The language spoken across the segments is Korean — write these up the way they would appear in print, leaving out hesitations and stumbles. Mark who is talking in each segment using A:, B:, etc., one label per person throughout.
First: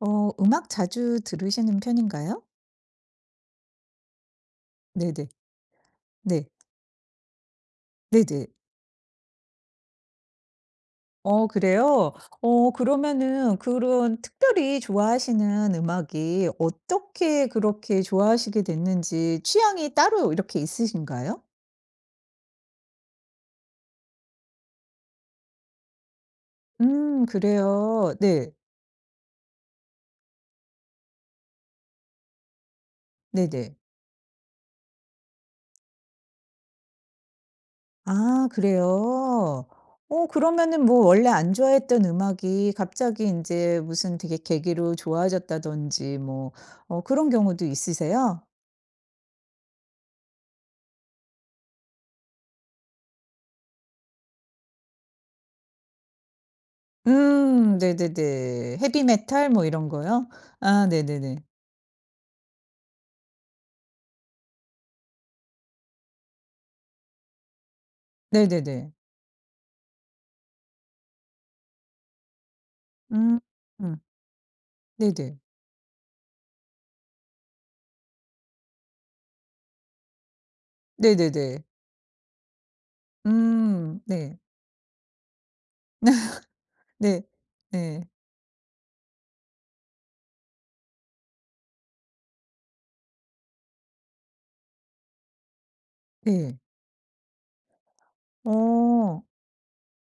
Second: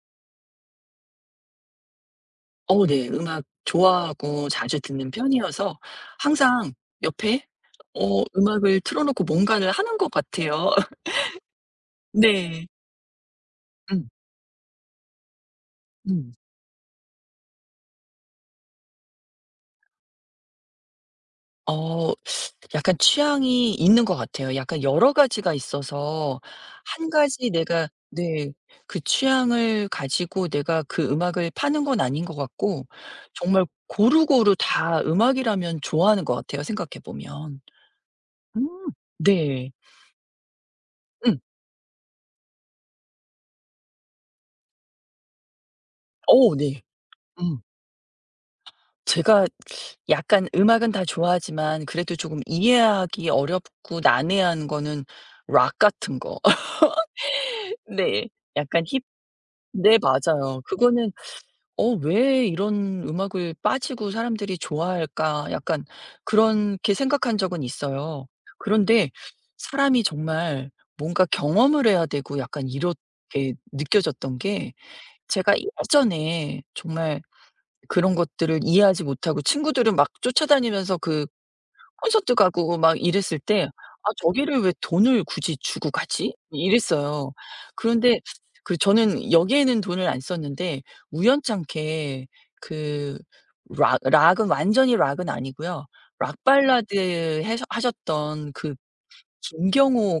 A: 어 음악 자주 들으시는 편인가요?
B: 네. 음악 좋아하고 자주 듣는
A: 네네.
B: 편이어서
A: 네.
B: 항상 옆에
A: 네네.
B: 음악을 틀어 놓고 뭔가를 하는 것 같아요.
A: 어 그래요?
B: 네.
A: 어 그러면은
B: 음.
A: 그런 특별히 좋아하시는
B: 음.
A: 음악이 어떻게 그렇게 좋아하시게 됐는지 취향이 따로 이렇게 있으신가요?
B: 어. 약간 취향이 있는 것 같아요. 약간 여러 가지가 있어서 한 가지 내가
A: 그래요. 네.
B: 네. 그 취향을 가지고 내가 그 음악을 파는 건 아닌 것 같고 정말
A: 네네.
B: 고루고루 다 음악이라면 좋아하는 것 같아요, 생각해 보면.
A: 아
B: 음.
A: 그래요?
B: 네.
A: 어 그러면은 뭐 원래
B: 음.
A: 안 좋아했던 음악이 갑자기 이제 무슨 되게 계기로 좋아졌다든지 뭐
B: 오, 네.
A: 어 그런
B: 음.
A: 경우도 있으세요?
B: 제가 약간 음악은 다 좋아하지만 그래도 조금 이해하기 어렵고 난해한 거는 락 같은 거. 네.
A: 네네네.
B: 약간 힙
A: 헤비 메탈 뭐 이런
B: 네
A: 거요?
B: 맞아요.
A: 아
B: 그거는
A: 네네네.
B: '어 왜 이런 음악을 빠지고 사람들이 좋아할까?' 약간 그렇게 생각한 적은 있어요.
A: 네네네.
B: 그런데 사람이 정말 뭔가 경험을 해야 되고 약간
A: 음.
B: 이렇게
A: 음.
B: 느껴졌던 게
A: 네네.
B: 제가 예전에 정말 그런 것들을 이해하지 못하고 친구들은 막 쫓아다니면서 그
A: 네네네.
B: 콘서트 가고 막 이랬을 때 '아
A: 네.
B: 저기를 왜 돈을 굳이 주고 가지?'
A: 네.
B: 이랬어요.
A: 네.
B: 그런데 그 저는 여기에는 돈을 안 썼는데 우연찮게 그 락 락은 완전히 락은 아니고요. 락
A: 네.
B: 발라드 해서 하셨던 그
A: 어.
B: 김경호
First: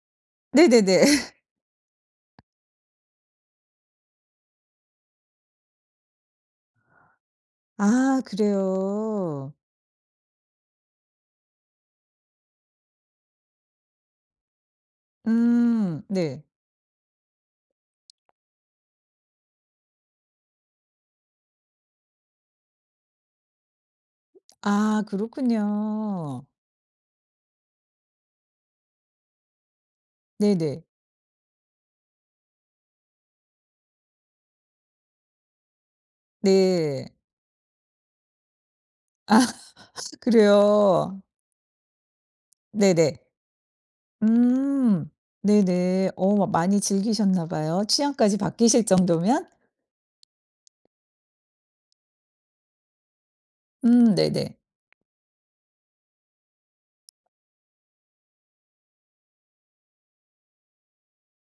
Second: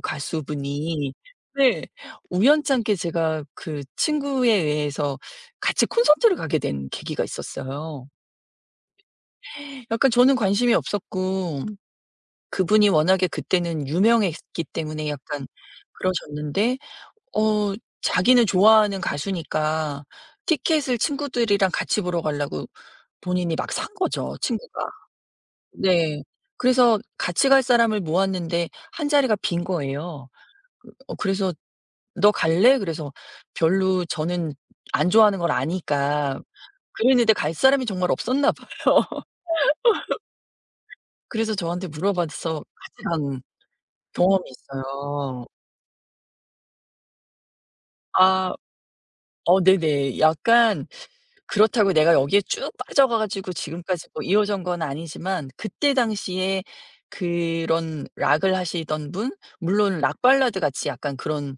A: 네네네.
B: 가수분이 네. 우연찮게 제가 그 친구에 의해서 같이 콘서트를 가게 된 계기가 있었어요.
A: 아 그래요.
B: 약간 저는 관심이 없었고 그분이 워낙에 그때는 유명했기 때문에 약간
A: 네.
B: 그러셨는데 어 자기는 좋아하는 가수니까 티켓을 친구들이랑 같이 보러 가려고 본인이 막 산 거죠, 친구가.
A: 아
B: 네.
A: 그렇군요.
B: 그래서 같이 갈 사람을 모았는데 한 자리가 빈 거예요.
A: 네네.
B: 그 그래서 "너 갈래?" 그래서 별로 저는 안 좋아하는 걸 아니까
A: 네.
B: 그랬는데 갈 사람이 정말 없었나 봐요.
A: 그래요.
B: 그래서 저한테 물어봐서 같이
A: 네네.
B: 간 경험이
A: 음.
B: 있어요.
A: 네네. 어 많이 즐기셨나 봐요, 취향까지
B: 아.
A: 바뀌실 정도면.
B: 네네. 약간 그렇다고 내가 여기에 쭉 빠져가 가지고 지금까지 뭐
A: 네네.
B: 이어진 건 아니지만 그때 당시에 그런 락을 하시던 분 물론 락 발라드 같이 약간 그런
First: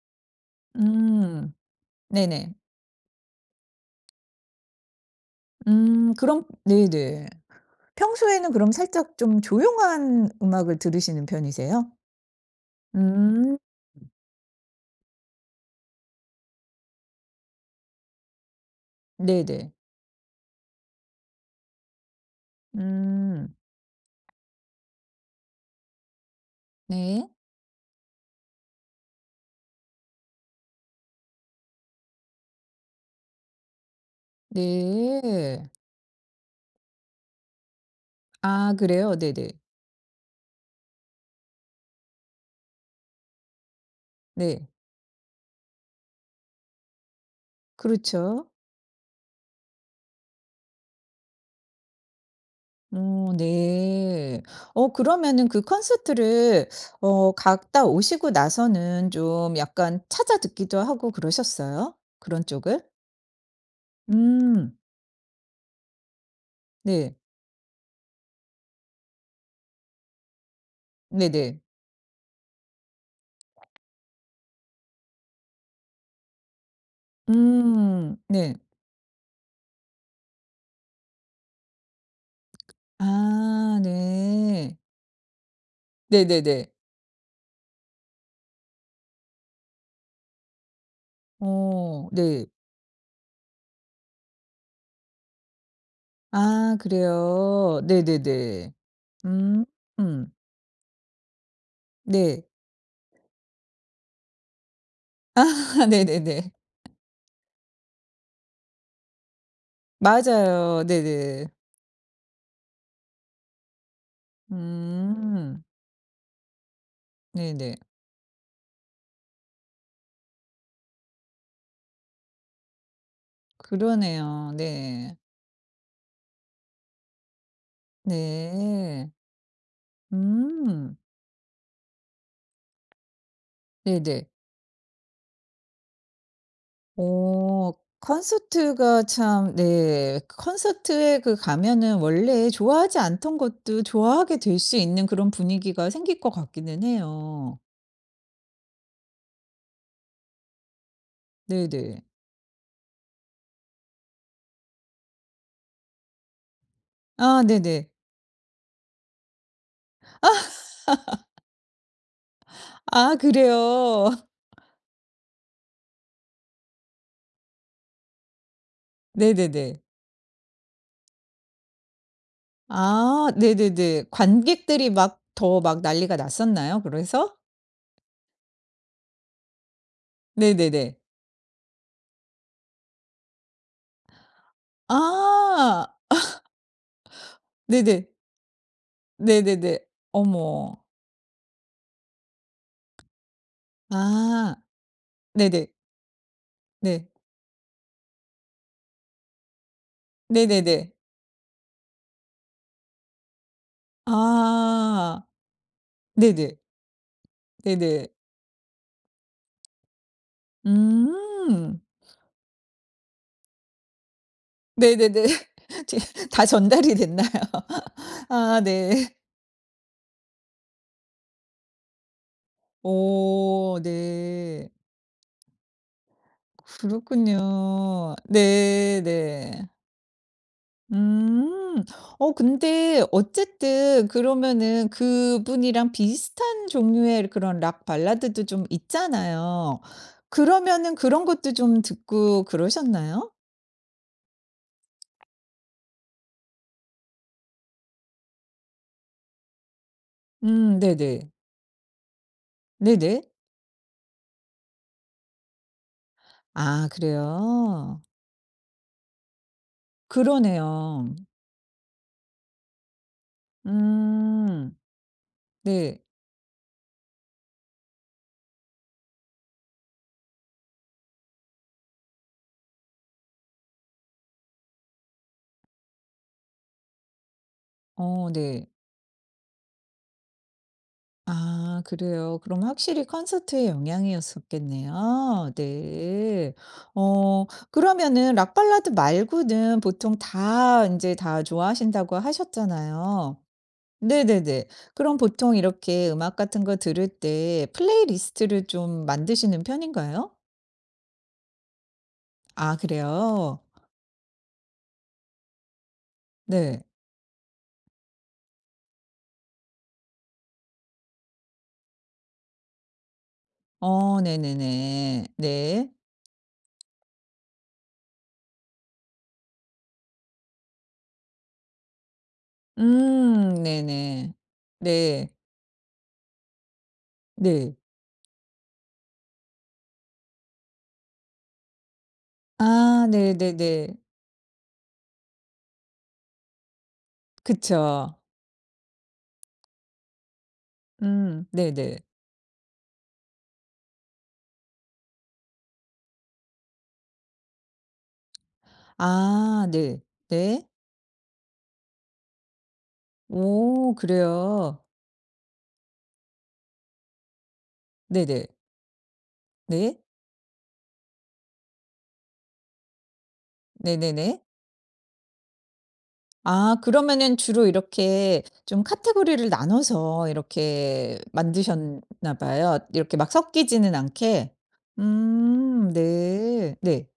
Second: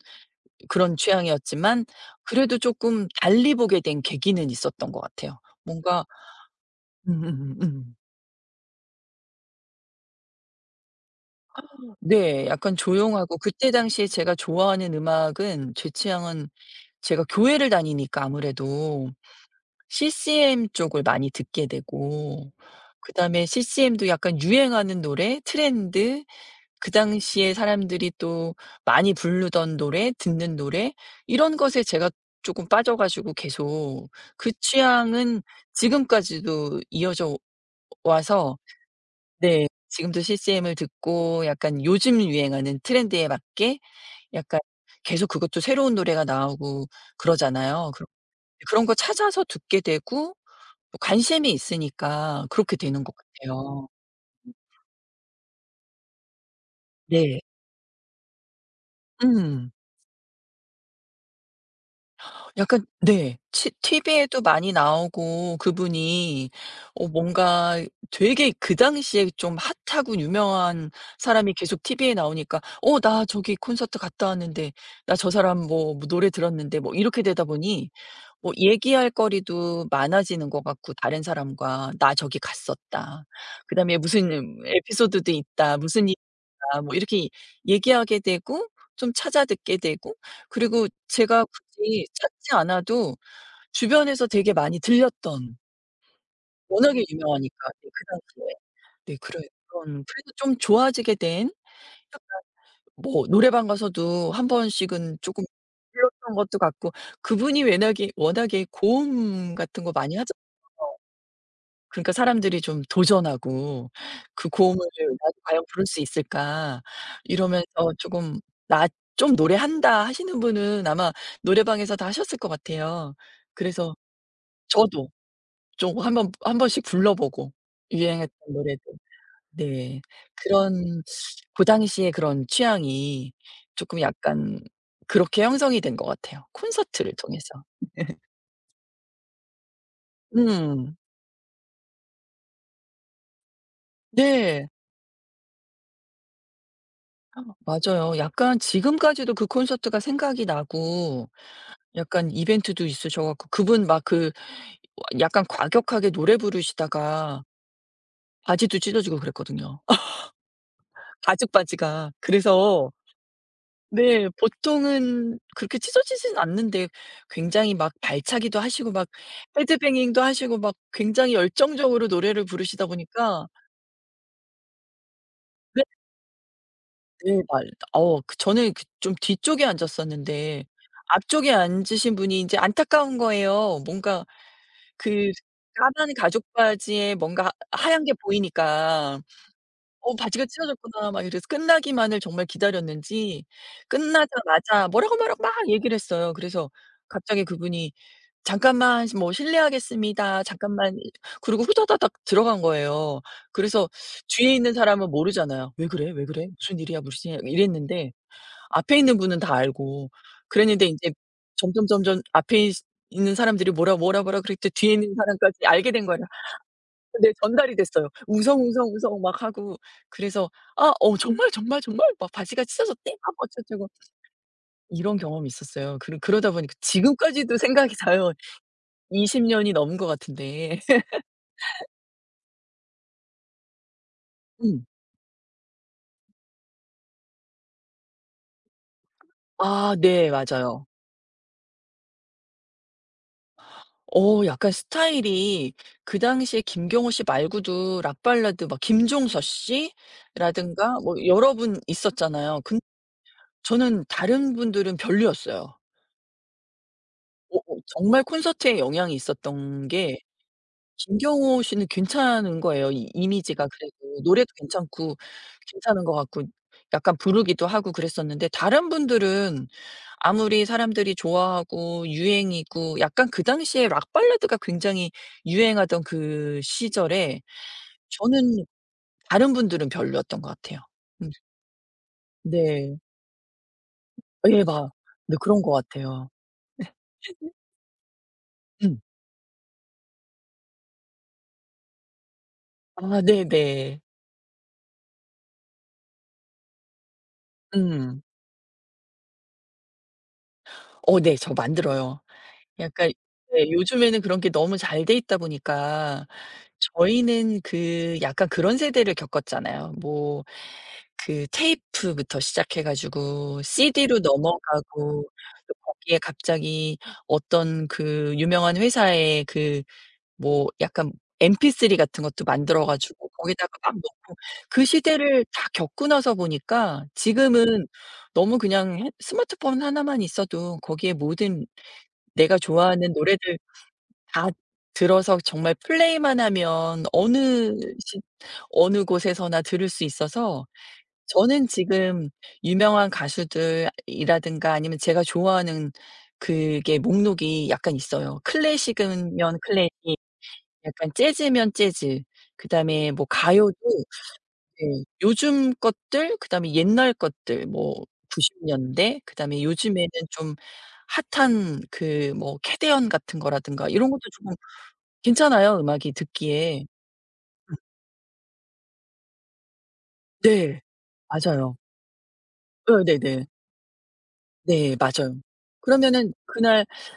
A: 음.
B: 취향이었지만
A: 네네.
B: 그래도 쪼끔 달리 보게 된 계기는 있었던 것 같아요. 뭔가
A: 그럼 네네.
B: 음.
A: 평소에는 그럼 살짝 좀 조용한 음악을 들으시는 편이세요?
B: 네. 약간 조용하고
A: 음.
B: 그때 당시에 제가 좋아하는 음악은 제 취향은 제가 교회를 다니니까 아무래도
A: 네네.
B: CCM 쪽을 많이 듣게 되고 그다음에
A: 음.
B: CCM도 약간 유행하는 노래, 트렌드, 그
A: 네.
B: 당시에 사람들이 또 많이 부르던 노래, 듣는 노래 이런 것에 제가 조금 빠져 가지고 계속 그 취향은
A: 네.
B: 지금까지도 이어져 와서
A: 아 그래요? 네네.
B: 네 지금도 CCM을 듣고 약간 요즘 유행하는 트렌드에 맞게 약간
A: 네.
B: 계속 그것도 새로운 노래가 나오고 그러잖아요. 그
A: 그렇죠.
B: 그런 거 찾아서 듣게 되고 또 관심이 있으니까 그렇게 되는 것
A: 어
B: 같아요.
A: 네. 어 그러면은 그 콘서트를 어
B: 네.
A: 갔다 오시고 나서는 좀
B: 음.
A: 약간 찾아 듣기도 하고 그러셨어요? 그런 쪽을?
B: 약간 네. 치 TV에도 많이
A: 음.
B: 나오고 그분이
A: 네.
B: 뭔가 되게 그 당시에 좀 핫하고 유명한 사람이
A: 네네.
B: 계속 TV에 나오니까 '어 나 저기 콘서트 갔다 왔는데 나 저 사람 뭐 뭐 노래 들었는데.' 뭐 이렇게 되다 보니
A: 음.
B: 뭐
A: 네.
B: 얘기할 거리도 많아지는 것 같고 다른 사람과 "나 저기 갔었다."
A: 아
B: 그다음에 "무슨
A: 네.
B: 에피소드도 있다." "무슨 일이
A: 네 네네.
B: 있다." 뭐 이렇게 얘기하게 되고 좀 찾아 듣게 되고 그리고 제가 굳이
A: 어 네.
B: 찾지 않아도 주변에서 되게 많이 들렸던
A: 아
B: 워낙에 유명하니까
A: 그래요?
B: 네 그 당시에.
A: 네네네.
B: 네 그런
A: 음.
B: 그런 그래서
A: 음.
B: 좀 좋아지게 된
A: 네.
B: 뭐 노래방 가서도 한 번씩은 조금
A: 네 네
B: 불렀던
A: 네.
B: 것도 같고 그분이 워낙에 고음 같은 거 많이 하잖아요.
A: 맞아요. 네네.
B: 그러니까 사람들이 좀 도전하고 '그 고음을 나도 과연
A: 음.
B: 부를 수 있을까?' 이러면서
A: 네네.
B: 조금 "나 좀 노래한다." 하시는 분은 아마 노래방에서 다 하셨을 것 같아요. 그래서
A: 그러네요.
B: 저도
A: 네.
B: 좀 한번 한 번씩 불러보고 유행했던 노래들.
A: 네.
B: 네.
A: 음.
B: 그런 고 당시에 그런 취향이 쪼끔
A: 네네.
B: 약간 그렇게 형성이 된 것 같아요, 콘서트를 통해서.
A: 오 콘서트가 참 네
B: 음.
A: 콘서트에 그 가면은 원래 좋아하지 않던 것도 좋아하게 될
B: 네.
A: 수 있는 그런 분위기가 생길 것 같기는 해요.
B: 맞아요. 약간 지금까지도 그 콘서트가 생각이 나고
A: 네네.
B: 약간 이벤트도 있으셔 갖고 그분 막 그 약간 과격하게 노래 부르시다가
A: 아 네네.
B: 바지도 찢어지고 그랬거든요, 가죽 바지가. 그래서
A: 아 그래요?
B: 네. 보통은 그렇게 찢어지진 않는데 굉장히 막 발차기도 하시고 막
A: 네네네.
B: 헤드뱅잉도 하시고 막 굉장히 열정적으로 노래를 부르시다
A: 아
B: 보니까
A: 네네네. 관객들이 막 더 막 난리가 났었나요, 그래서?
B: 네네. 말 그 저는 그 좀 뒤쪽에 앉았었는데
A: 네네네.
B: 앞쪽에 앉으신 분이 이제 안타까운 거예요. 뭔가 그
A: 아
B: 까만 가죽 바지에 뭔가 하 하얀
A: 네네.
B: 게 보이니까
A: 네네네.
B: '어 바지가
A: 어머.
B: 찢어졌구나.' 막 이래서 끝나기만을 정말 기다렸는지
A: 아
B: 끝나자마자 뭐라고, 뭐라고 막
A: 네네.
B: 얘기를 했어요. 그래서
A: 네.
B: 갑자기 그분이 잠깐만 뭐 "실례하겠습니다.
A: 네네네.
B: 잠깐만." 그러고 후다다닥 들어간 거예요. 그래서 뒤에 있는 사람은
A: 아
B: 모르잖아요. "왜 그래? 왜 그래?
A: 네네.
B: 무슨 일이야? 무슨 일이야?"
A: 네네.
B: 이랬는데 앞에 있는 분은 다 알고 그랬는데 인제
A: 음.
B: 점점점점 앞에 있 있는 사람들이 "뭐라, 뭐라, 뭐라." 그랬더니 뒤에 있는
A: 네네네.
B: 사람까지 알게
A: 제
B: 된 거예요.
A: 다 전달이 됐나요?
B: 근데 전달이 됐어요.
A: 아 네.
B: 웅성웅성웅성 막 하고 그래서 "아 정말, 정말, 정말 막 바지가 찢어졌대." 막
A: 오
B: 어쩌고저쩌고
A: 네.
B: 이런 경험이 있었어요. 그러다 보니까 지금까지도 생각이
A: 그렇군요.
B: 나요.
A: 네 네.
B: 20년이 넘은 것 같은데.
A: 음. 어 근데 어쨌든
B: 음.
A: 그러면은 그분이랑 비슷한 종류의 그런 락 발라드도 좀 있잖아요.
B: 아 네 맞아요.
A: 그러면은 그런 것도 좀 듣고 그러셨나요?
B: 어 약간 스타일이 그 당시에 김경호 씨 말고도 락 발라드 막 김종서 씨라든가 뭐
A: 네네.
B: 여러 분 있었잖아요. 근
A: 네네.
B: 저는 다른 분들은 별로였어요.
A: 아
B: 어
A: 그래요?
B: 정말 콘서트에 영향이 있었던 게
A: 그러네요.
B: 김경호 씨는 괜찮은 거예요. 이 이미지가 그래도 노래도
A: 음.
B: 괜찮고
A: 네.
B: 괜찮은 것 같고 약간 부르기도 하고 그랬었는데 다른 분들은 아무리 사람들이 좋아하고 유행이고 약간 그 당시에 락 발라드가 굉장히 유행하던 그 시절에
A: 어
B: 저는
A: 네.
B: 다른 분들은 별로였던 것 같아요. 음
A: 아 그래요. 그럼
B: 네.
A: 확실히 콘서트의
B: 예 막 네
A: 영향이었었겠네요.
B: 그런 것 같아요.
A: 네. 어 그러면은 락 발라드
B: 음.
A: 말고는 보통 다 이제 다 좋아하신다고
B: 아
A: 하셨잖아요.
B: 네네.
A: 네네네. 그럼 보통 이렇게 음악 같은 거 들을 때
B: 음.
A: 플레이리스트를 좀 만드시는 편인가요?
B: 어 네. 저 만들어요.
A: 아
B: 약간
A: 그래요?
B: 예 요즘에는 그런 게 너무 잘 돼 있다 보니까
A: 네.
B: 저희는 그 약간 그런 세대를 겪었잖아요. 뭐 그 테이프부터 시작해 가지고 CD로
A: 어
B: 넘어가고
A: 네네네.
B: 또
A: 네.
B: 거기에 갑자기 어떤 그 유명한 회사의 그 뭐 약간 MP3 같은 것도 만들어 가지고 거기다가 막
A: 네네.
B: 넣고 그
A: 네.
B: 시대를 다 겪고 나서 보니까
A: 네.
B: 지금은 너무 그냥 핸 스마트폰 하나만 있어도 거기에 모든 내가
A: 아
B: 좋아하는 노래들
A: 네네네.
B: 다 들어서 정말 플레이만 하면 어느
A: 그쵸.
B: 시 어느 곳에서나 들을 수 있어서 저는
A: 네네.
B: 지금 유명한 가수들 이라든가 아니면 제가 좋아하는 그게 목록이 약간 있어요. 클래식이면
A: 아
B: 클래식
A: 네. 네.
B: 약간 재즈면 재즈 그다음에 뭐 가요도
A: 오 그래요.
B: 네. 요즘 것들 그다음에 옛날 것들 뭐
A: 네네.
B: 90년대 년대 그다음에
A: 네.
B: 요즘에는 좀 핫한 그 뭐 캐대언 같은 거라든가 이런 것도
A: 네네네.
B: 조금 괜찮아요 음악이
A: 아
B: 듣기에.
A: 그러면은 주로 이렇게 좀 카테고리를 나눠서
B: 네.
A: 이렇게
B: 맞아요.
A: 만드셨나 봐요.
B: 예
A: 이렇게 막
B: 네네.
A: 섞이지는 않게.
B: 네 맞아요. 그러면은
A: 네.
B: 그날
A: 네.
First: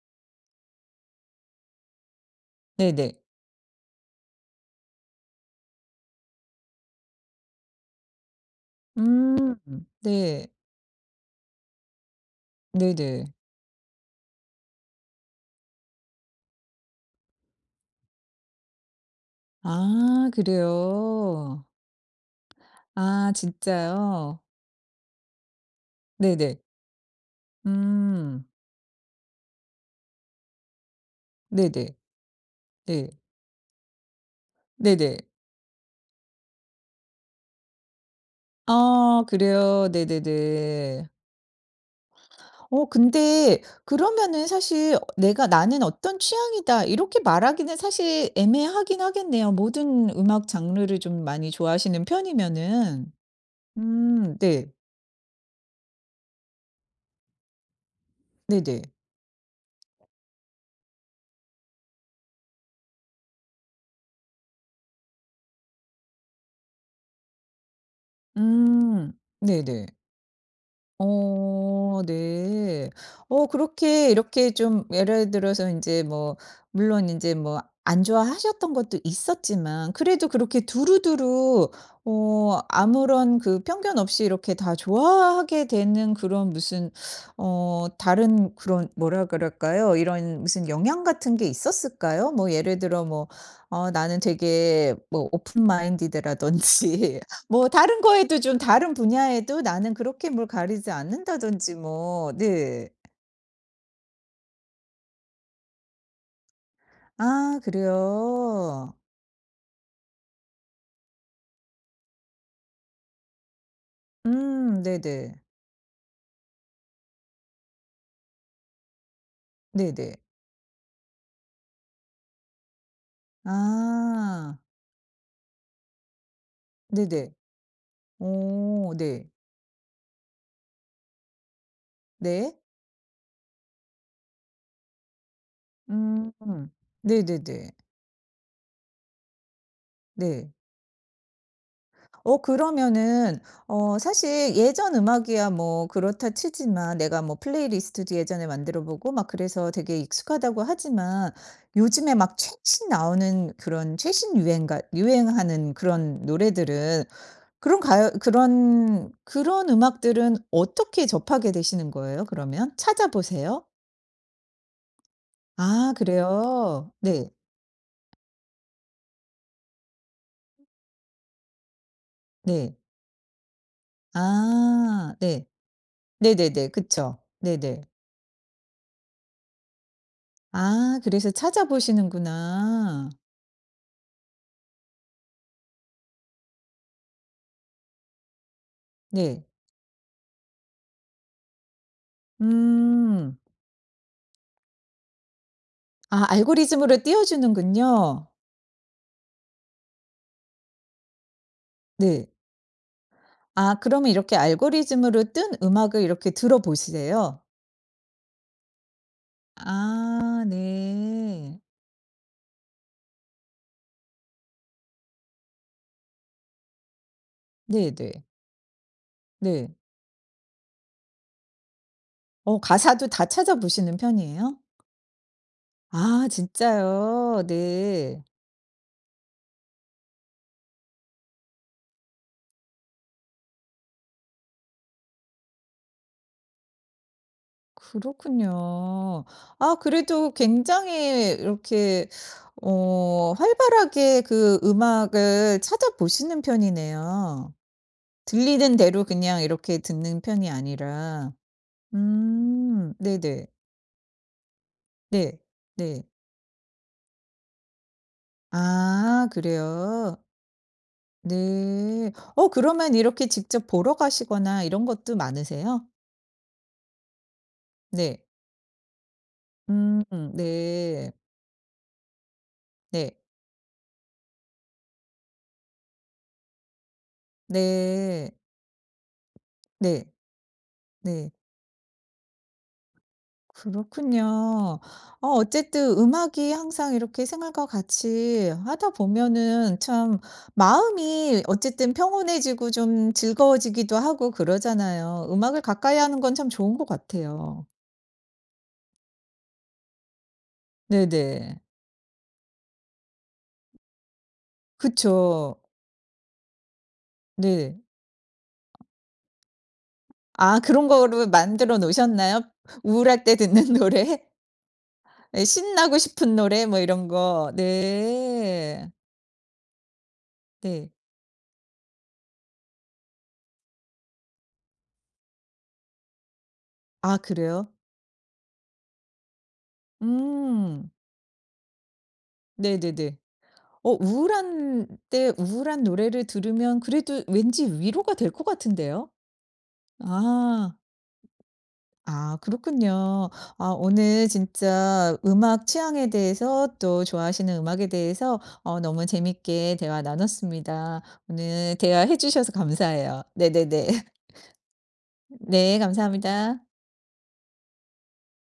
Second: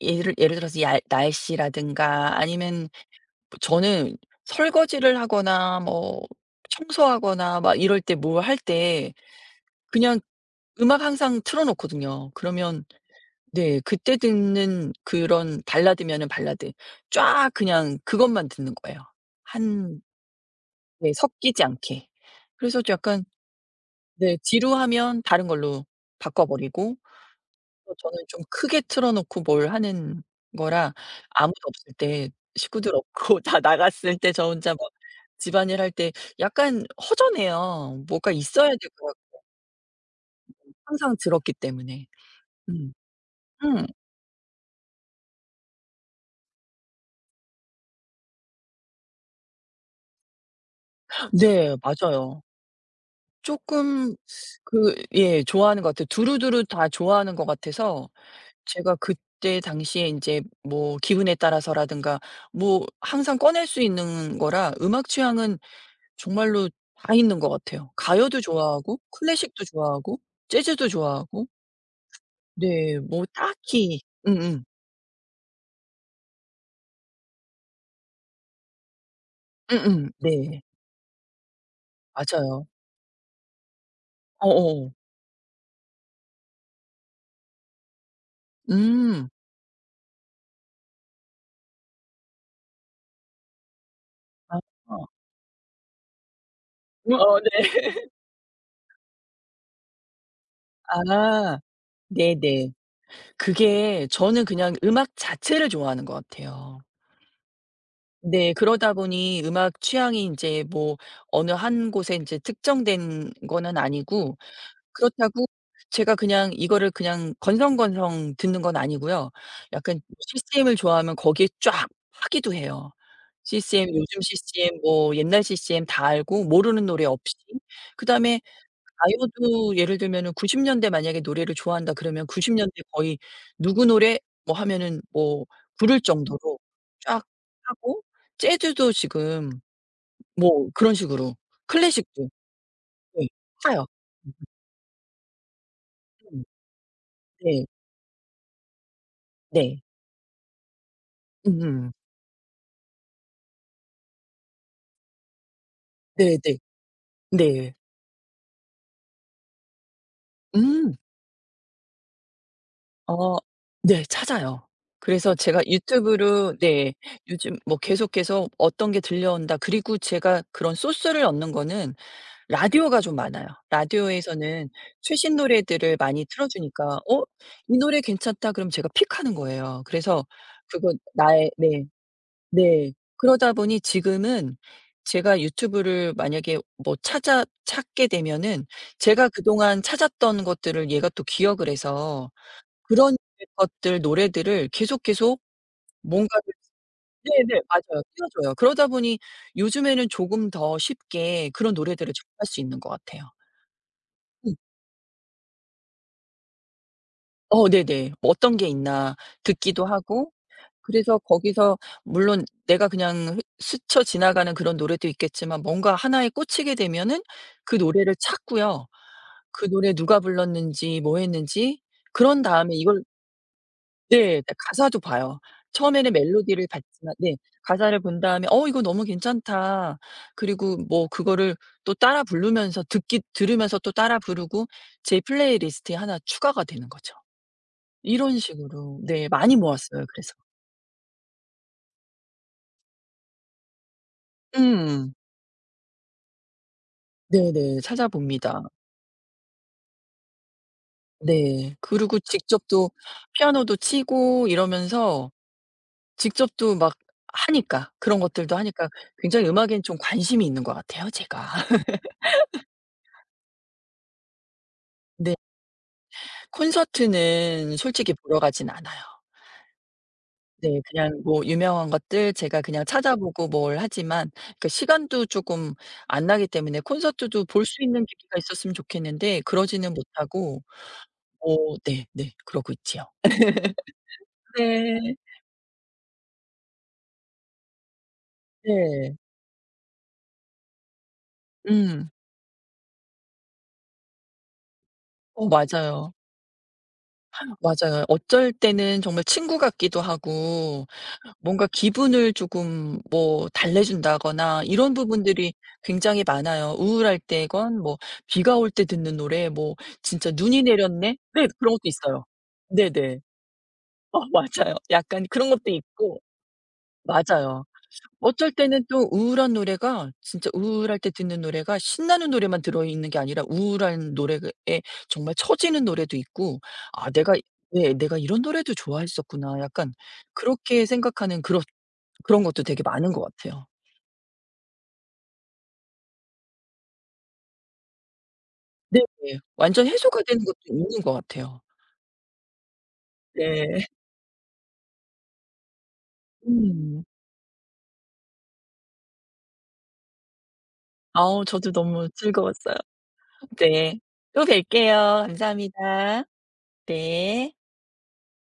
B: 예를 들어서 야 날씨라든가 아니면
A: 네네.
B: 뭐 저는 설거지를 하거나 뭐 청소하거나 막 이럴 때 뭘 할 때
A: 음
B: 그냥
A: 네.
B: 음악 항상 틀어 놓거든요. 그러면
A: 네네.
B: 네. 그때 듣는 그런 발라드면은 발라드 쫙 그냥 그것만 듣는 거예요. 한
A: 아
B: 네 섞이지
A: 그래요.
B: 않게. 그래서 약간
A: 아
B: 네
A: 진짜요?
B: 지루하면 다른 걸로 바꿔
A: 네네.
B: 버리고 또 저는 좀
A: 음
B: 크게 틀어 놓고 뭘 하는 거라 아무도 없을
A: 네네.
B: 때 식구들
A: 네.
B: 없고 다 나갔을 때 저 혼자 막
A: 네네.
B: 집안일 할 때 약간 허전해요. 뭐가 있어야 될거
A: 아
B: 고
A: 그래요. 네네네.
B: 항상 들었기 때문에.
A: 어
B: 음.
A: 근데
B: 음.
A: 그러면은 사실 어 내가 '나는 어떤 취향이다.' 이렇게 말하기는 사실 애매하긴 하겠네요. 모든 음악 장르를 좀 많이
B: 네.
A: 좋아하시는
B: 맞아요.
A: 편이면은.
B: 쪼끔
A: 네.
B: 그 예 좋아하는 것 같아요. 두루두루 다 좋아하는 것 같아서
A: 네네.
B: 제가 그때 당시에 인제 뭐 기분에 따라서라든가 뭐 항상 꺼낼 수 있는 거라 음악 취향은 정말로 다 있는 것 같아요. 가요도 좋아하고
A: 음.
B: 클래식도
A: 네네.
B: 좋아하고 재즈도 좋아하고
A: 어 네.
B: 네 뭐
A: 어
B: 딱히
A: 그렇게 이렇게
B: 음음.
A: 좀 예를 들어서 이제 뭐 물론 이제 뭐 안 좋아하셨던 것도 있었지만
B: 음음.
A: 그래도
B: 네.
A: 그렇게 두루두루 어
B: 맞아요.
A: 아무런 그 편견 없이 이렇게 다
B: 어어.
A: 좋아하게 되는 그런 무슨 어 다른 그런 뭐라
B: 음.
A: 그럴까요? 이런 무슨 영향 같은 게 있었을까요? 뭐 예를 들어 뭐 어 나는
B: 아.
A: 되게 뭐 오픈 마인디드라든지
B: 어
A: 뭐
B: 네.
A: 다른 거에도 좀 다른 분야에도 나는 그렇게 뭘 가리지
B: 아
A: 않는다든지 뭐
B: 네네.
A: 네.
B: 그게 저는 그냥 음악 자체를 좋아하는 것 같아요.
A: 아
B: 네. 그러다
A: 그래요?
B: 보니 음악 취향이 인제 뭐 어느 한 곳에 인제 특정된 거는 아니고
A: 네네.
B: 그렇다고 제가 그냥 이거를 그냥 건성건성 듣는 건 아니고요. 약간
A: 네네.
B: CCM을 좋아하면 거기에 쫙 파기도 해요. CCM 요즘
A: 아
B: CCM 뭐 옛날 CCM 다 알고 모르는 노래
A: 네네.
B: 없이. 그다음에
A: 오 네.
B: 가요도 예를 들면은 90년대 년대 만약에 노래를 좋아한다 그러면 90년대
A: 네.
B: 년대 거의 누구 노래 뭐 하면은 뭐 부를
A: 음.
B: 정도로 쫙
A: 네네네.
B: 하고 재즈도 지금
A: 네.
B: 뭐 그런 식으로 클래식도
A: 어
B: 네
A: 그러면은
B: 차요.
A: 어 사실 예전 음악이야 뭐 그렇다
B: 음
A: 치지만 내가 뭐
B: 네.
A: 플레이리스트도 예전에 만들어 보고 막 그래서
B: 네.
A: 되게 익숙하다고 하지만
B: 음음.
A: 요즘에 막 최신 나오는 그런 최신 유행가 유행하는 그런
B: 네네. 네.
A: 노래들은
B: 네.
A: 그런 가요 그런 그런 음악들은
B: 음.
A: 어떻게 접하게 되시는 거예요, 그러면?
B: 어
A: 찾아보세요?
B: 네 찾아요. 그래서 제가
A: 아
B: 유튜브로
A: 그래요?
B: 네
A: 네.
B: 요즘 뭐 계속해서 어떤 게 들려온다. 그리고 제가 그런 소스를 얻는 거는
A: 네.
B: 라디오가 좀 많아요. 라디오에서는
A: 아
B: 최신
A: 네.
B: 노래들을 많이 틀어
A: 네네네.
B: 주니까
A: 그쵸.
B: "어 이
A: 네네.
B: 노래 괜찮다." 그럼 제가 픽하는 거예요. 그래서 그거
A: 아 그래서
B: 나의 네. 네.
A: 찾아보시는구나.
B: 그러다 보니 지금은 제가 유튜브를 만약에 뭐 찾아 찾게 되면은 제가
A: 네.
B: 그동안 찾았던 것들을 얘가 또 기억을 해서 그런
A: 음.
B: 것들 노래들을 계속, 계속
A: 아
B: 뭔가를
A: 알고리즘으로 띄워
B: 네네. 맞아요.
A: 주는군요.
B: 띄워 줘요. 그러다 보니 요즘에는 조금 더 쉽게 그런 노래들을
A: 네.
B: 접할 수 있는 것 같아요.
A: 아 그러면 이렇게 알고리즘으로 뜬 음악을 이렇게 들어보세요?
B: 네네. 뭐 어떤 게 있나 듣기도 하고
A: 아
B: 그래서
A: 네.
B: 거기서 물론 내가 그냥 스쳐 지나가는 그런 노래도 있겠지만 뭔가 하나에 꽂히게 되면은 그 노래를
A: 네네.
B: 찾고요. 그
A: 네.
B: 노래 누가 불렀는지 뭐 했는지 그런
A: 어
B: 다음에 이걸
A: 가사도 다 찾아보시는
B: 네 네,
A: 편이에요?
B: 가사도 봐요. 처음에는
A: 아
B: 멜로디를 봤지만 네
A: 진짜요?
B: 가사를 본
A: 네.
B: 다음에 '어 이거 너무 괜찮다.' 그리고 뭐 그거를 또 따라 부르면서 듣기 들으면서 또 따라 부르고 제 플레이리스트에 하나 추가가 되는 거죠. 이런 식으로
A: 그렇군요.
B: 네 많이
A: 아
B: 모았어요
A: 그래도
B: 그래서.
A: 굉장히 이렇게 어 활발하게 그
B: 음.
A: 음악을 찾아보시는 편이네요.
B: 네네. 찾아봅니다.
A: 들리는 대로 그냥 이렇게 듣는 편이 아니라.
B: 네. 그리고 직접 또
A: 네네.
B: 피아노도 치고 이러면서
A: 네. 네.
B: 직접 또 막 하니까 그런 것들도 하니까
A: 아
B: 굉장히 음악엔 좀
A: 그래요?
B: 관심이 있는 것 같아요 제가.
A: 네. 어 그러면 이렇게 직접 보러 가시거나 이런 것도
B: 네.
A: 많으세요?
B: 콘서트는 솔직히
A: 네.
B: 보러 가진 않아요.
A: 음
B: 네.
A: 네.
B: 그냥 뭐 유명한 것들 제가 그냥
A: 네.
B: 찾아보고 뭘 하지만 그 시간도 쪼끔 안 나기 때문에 콘서트도 볼 수 있는 기기
A: 네.
B: 가 있었으면 좋겠는데 그러지는
A: 네.
B: 못하고
A: 네.
B: 네 네. 그러고 있지요.
A: 그렇군요.
B: 네.
A: 어 어쨌든 음악이 항상 이렇게 생활과 같이 하다
B: 네.
A: 보면은 참 마음이 어쨌든
B: 음.
A: 평온해지고 좀 즐거워지기도 하고 그러잖아요.
B: 어
A: 음악을 가까이
B: 맞아요.
A: 하는 건 참 좋은 것 같아요.
B: 맞아요. 어쩔 때는 정말 친구 같기도 하고
A: 네네.
B: 뭔가 기분을 조금 뭐 달래준다거나 이런 부분들이
A: 그쵸.
B: 굉장히 많아요. 우울할
A: 네.
B: 때건 뭐 비가 올 때 듣는 노래 뭐 진짜
A: 아
B: '눈이
A: 그런
B: 내렸네.'
A: 거로
B: 네 그런
A: 만들어
B: 것도 있어요.
A: 놓으셨나요?
B: 네네.
A: 우울할 때 듣는
B: 어
A: 노래?
B: 맞아요. 약간
A: 네,
B: 그런 것도
A: 신나고
B: 있고
A: 싶은 노래 뭐 이런 거.
B: 맞아요. 어쩔 때는
A: 네.
B: 또 우울한 노래가 진짜
A: 네.
B: 우울할 때 듣는 노래가 신나는 노래만 들어 있는 게 아니라 우울한 노래에 정말 처지는 노래도 있고 '아
A: 아
B: 내가
A: 그래요?
B: 네 내가 이런 노래도 좋아했었구나.' 약간 그렇게
A: 음.
B: 생각하는 그런 그런 것도 되게 많은
A: 네네네.
B: 것 같아요.
A: 어 우울한 때 우울한 노래를 들으면 그래도 왠지 위로가 될 것 같은데요.
B: 네네. 완전 해소가 되는 것도
A: 아.
B: 있는 것 같아요.
A: 아 그렇군요. 아
B: 네.
A: 오늘 진짜 음악 취향에 대해서
B: 음.
A: 또 좋아하시는 음악에 대해서 어 너무 재밌게 대화 나눴습니다.
B: 아우 저도
A: 오늘
B: 너무
A: 대화해 주셔서
B: 즐거웠어요.
A: 감사해요. 네네네.
B: 네. 또 뵐게요.
A: 네
B: 감사합니다.
A: 감사합니다.
B: 네.